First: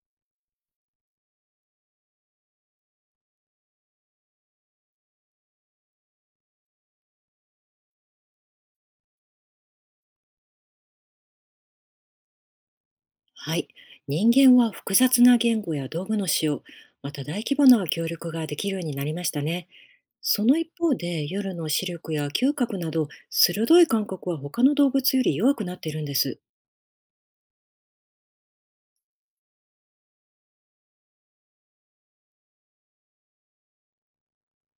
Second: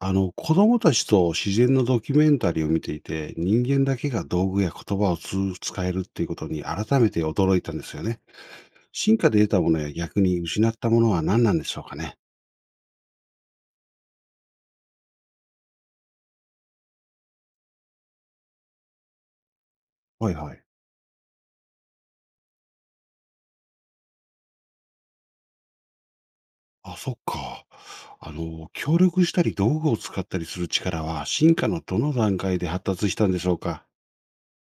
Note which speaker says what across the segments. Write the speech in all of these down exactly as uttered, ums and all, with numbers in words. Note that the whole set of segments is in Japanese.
Speaker 1: あの、子供たちと自然のドキュメンタリーを見ていて、人間だけが道具や言葉をつ使えるっていうことに改めて驚いたんですよね。進化で得たものや逆に失ったものは何なんでしょうかね。
Speaker 2: はい。人間は複雑な言語や道具の使用、また大規模な協力ができるようになりましたね。
Speaker 1: はい
Speaker 2: そ
Speaker 1: は
Speaker 2: の
Speaker 1: い。
Speaker 2: 一方で夜の視力や嗅覚など鋭い感覚は他の動物より弱くなっているんです。
Speaker 1: あ、そっか。あの、協力したり道具を使ったりする力は進化のどの段階で発達したんでしょうか。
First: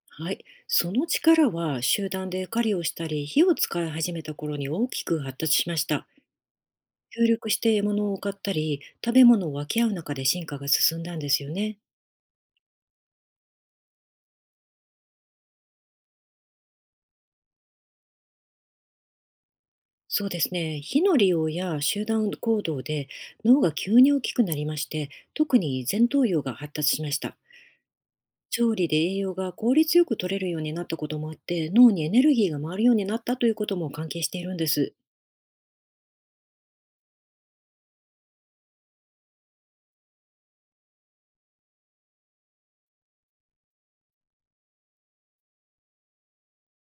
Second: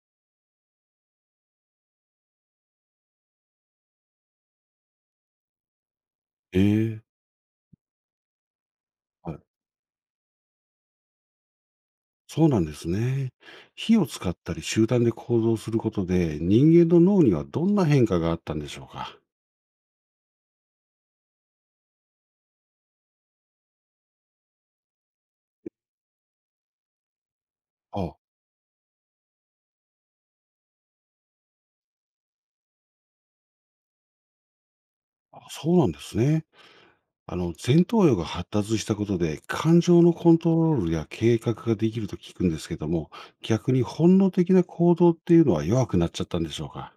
Speaker 2: はい。その力は集団で狩りをしたり火を使い始めた頃に大きく発達しました。
Speaker 1: ええ。
Speaker 2: 協力して獲物を狩ったり食べ
Speaker 1: はい。
Speaker 2: 物を分け合う中で進化が進んだんですよね。
Speaker 1: そうなんですね。火を使ったり集団で行動することで人間の脳にはどんな変化があったんでしょうか。
Speaker 2: そうですね。火の利用や集団行動で脳が急に大きくなりまして、特に前頭葉が発達しました。
Speaker 1: あ、
Speaker 2: 調理で栄養が効率よく取れるようになったこともあって、脳にエネルギーが回るようになったということも関係しているんです。
Speaker 1: あそうなんですね。あの、前頭葉が発達したことで、感情のコントロールや計画ができると聞くんですけども、逆に本能的な行動っていうのは弱くなっちゃったんでしょうか。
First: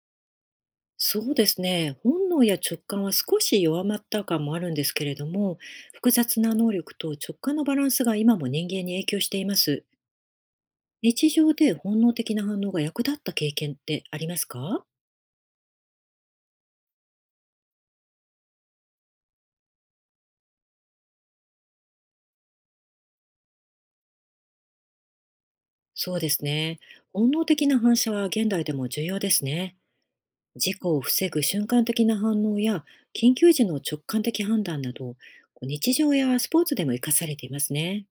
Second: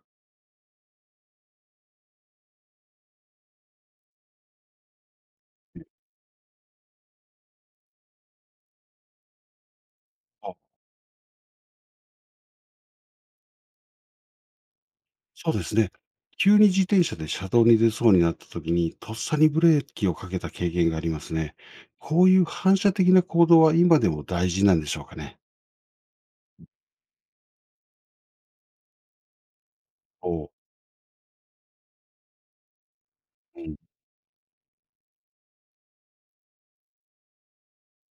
Speaker 2: そうですね。本能や直感は少し弱まった感もあるんですけれども、複雑な能力と直感のバランスが今も人間に影響しています。
Speaker 1: あ、
Speaker 2: 日常で本能的な反応が役立った経験ってありますか？
Speaker 1: そうですね。急に自転車で車道に出そうになった時に、とっさにブレーキをかけた経験がありますね。こういう反射的な行動は今でも大事なんでしょうかね。
Speaker 2: そうですね。本能的な反射は現代でも重要ですね。
Speaker 1: おう。
Speaker 2: 事故を防ぐ瞬間的な反応や緊急時の直感的判断など、こう日常やスポーツでも活かされていますね。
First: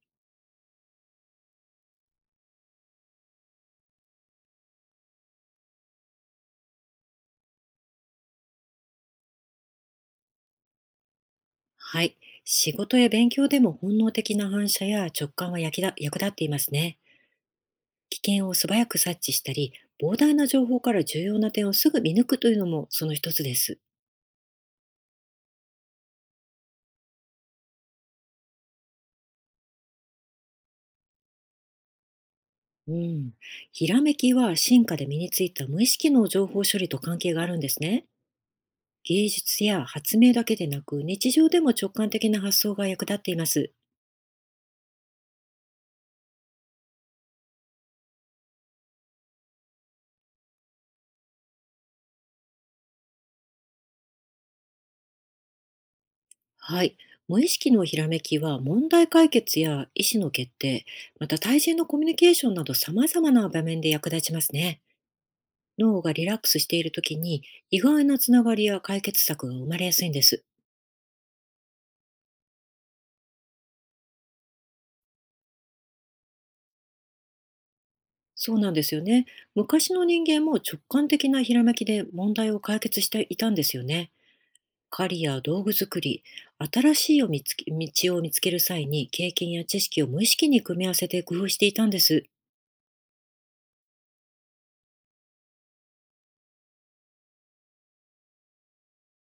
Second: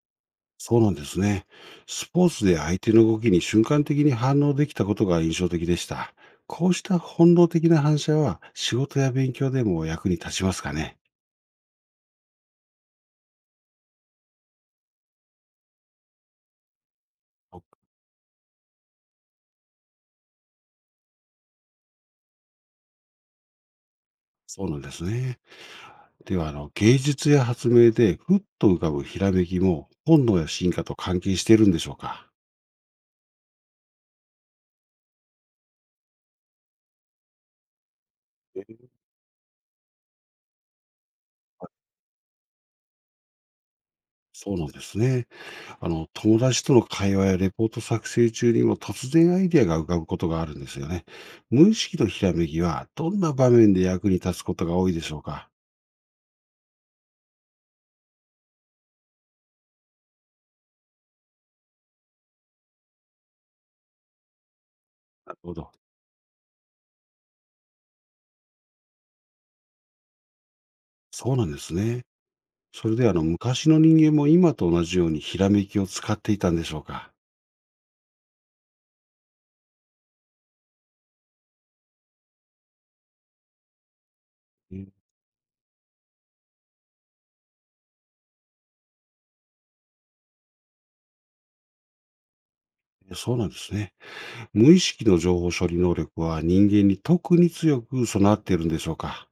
Speaker 1: そうなんですね。スポーツで相手の動きに瞬間的に反応できたことが印象的でした。こうした本能的な反射は仕事や勉強でも役に立ちますかね。
Speaker 2: はい。仕事や勉強でも本能的な反射や直感は役立役立っていますね。
Speaker 1: お。
Speaker 2: 危険を素早く察知したり、膨大な情報から重要な点をすぐ見抜くというのもその一つです。
Speaker 1: そうなんですね。では、あの、芸術や発明でふっと浮かぶひらめきも本能や進化と関係しているんでしょうか。
Speaker 2: うん。ひらめきは進化で身についた無意識の情報処理と関係があるんですね。芸術や発明だけでなく、日常でも直感的な発想が役立っています。
Speaker 1: そうなんですね。あの、友達との会話やレポート作成中にも突然アイデアが浮かぶことがあるんですよね。無意識のひらめきはどんな場面で役に立つことが多いでしょうか。
Speaker 2: はい。無意識のひらめきは問題解決や意思の決定、また対人のコミュニケーションなど様々な場面で役立ちますね。
Speaker 1: なるほど。
Speaker 2: 脳がリラックスしている時に意外なつながりや解決策が生まれやすいんです。
Speaker 1: そうなんですね。それであの昔の人間も今と同じようにひらめきを使っていたんでしょうか。
Speaker 2: そうなんですよね。昔の人間も直感的なひらめきで問題を解決していたんですよね。
Speaker 1: えー。
Speaker 2: 狩りや道具作り、新しいを見つけ道を見つける際に経験や知識を無意識に組み合わせて工夫していたんです。
Speaker 1: そうなんですね。無意識の情報処理能力は人間に特に強く備わっているんでしょうか。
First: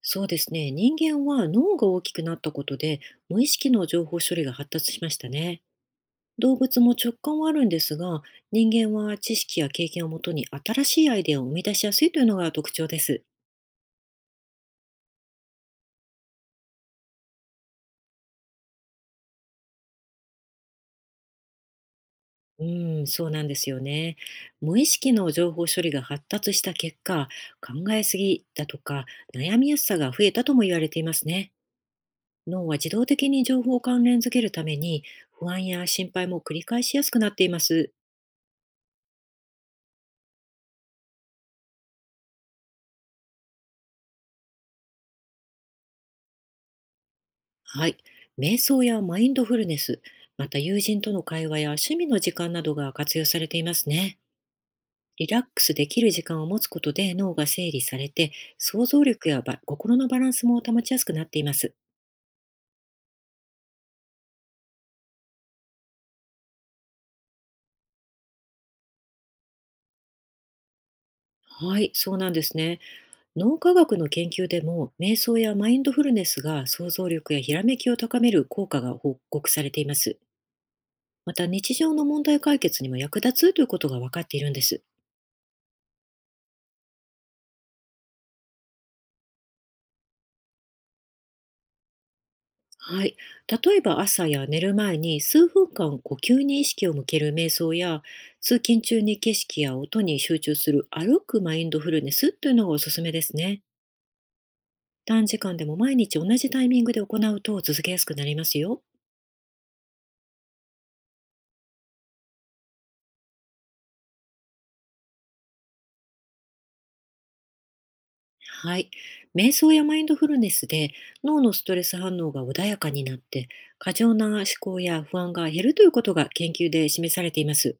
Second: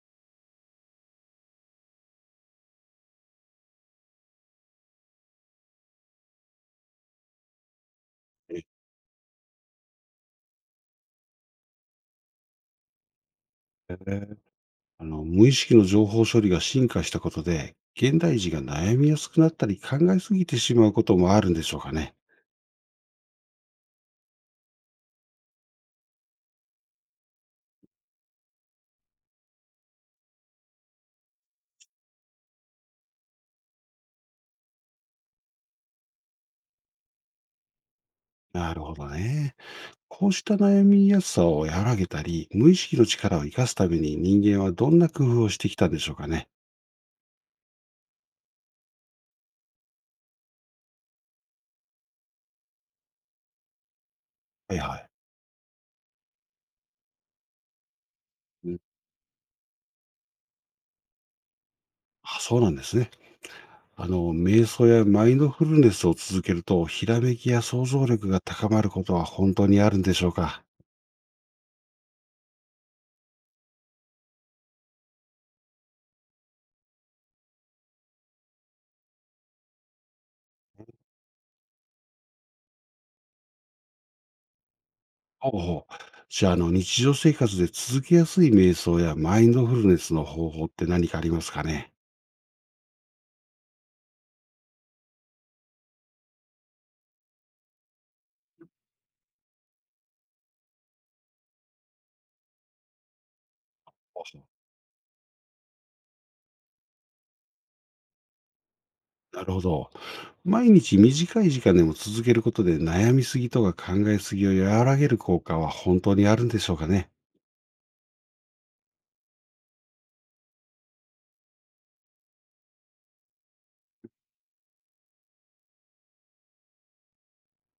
Speaker 2: そうですね。人間は脳が大きくなったことで無意識の情報処理が発達しましたね。動物も直感はあるんですが、
Speaker 1: え
Speaker 2: 人間は知識や経験をもとに新しいアイデアを生み出しやすいというのが特徴です。
Speaker 1: ー。あの無意識の情報処理が進化したことで、現代人が悩みやすくなったり考えすぎてしまうこともあるんでしょうかね。
Speaker 2: うん、そうなんですよね。無意識の情報処理が発達した結果、考えすぎだとか悩みやすさが増えたとも言われていますね。脳は自動的に情報を関連づけるために不安や心配も繰り返しやすくなっています。
Speaker 1: なるほどね。こうした悩みやすさを和らげたり、無意識の力を生かすために人間はどんな工夫をしてきたんでしょうかね。
Speaker 2: はい。瞑想やマインドフルネス、また友人との会話や趣味の時間などが活用されていますね。
Speaker 1: はいはい。
Speaker 2: リラックスできる時間を持つことで脳が整理されて、
Speaker 1: うん。
Speaker 2: 想像力やば心のバランスも保ちやすくなっています。
Speaker 1: あ、そうなんですね。あの、瞑想やマインドフルネスを続けると、ひらめきや想像力が高まることは本当にあるんでしょうか？
Speaker 2: はい、そうなんですね。脳科学の研究でも、瞑想やマインドフルネスが想像力やひらめきを高める効果が報告されています。また日常の問題解決にも役立つということが分かっているんです。
Speaker 1: ほうほう。じゃあ、あの、日常生活で続けやすい瞑想やマインドフルネスの方法って何かありますかね？
Speaker 2: はい。例えば朝や寝る前に数分間呼吸に意識を向ける瞑想や、通勤中に景色や音に集中する歩くマインドフルネスというのがおすすめですね。
Speaker 1: ほうほう。
Speaker 2: 短時間でも毎日同じタイミングで行うと続けやすくなりますよ。
Speaker 1: なるほど。毎日短い時間でも続けることで、悩みすぎとか考えすぎを和らげる効果は本当にあるんでしょうかね？
Speaker 2: はい。瞑想やマインドフルネスで脳のストレス反応が穏やかになって、過剰な思考や不安が減るということが研究で示されています。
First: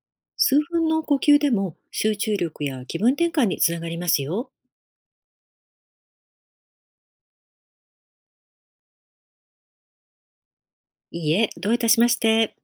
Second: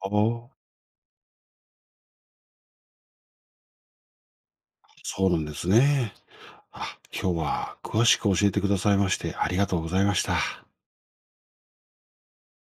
Speaker 1: ああ、
Speaker 2: 数分の呼吸でも集中力や気分転換につながりますよ。
Speaker 1: そうなんですね。あ、今日は詳しく教えてくださいまして、ありがとうございました。
Speaker 2: いいえ、どういたしまして。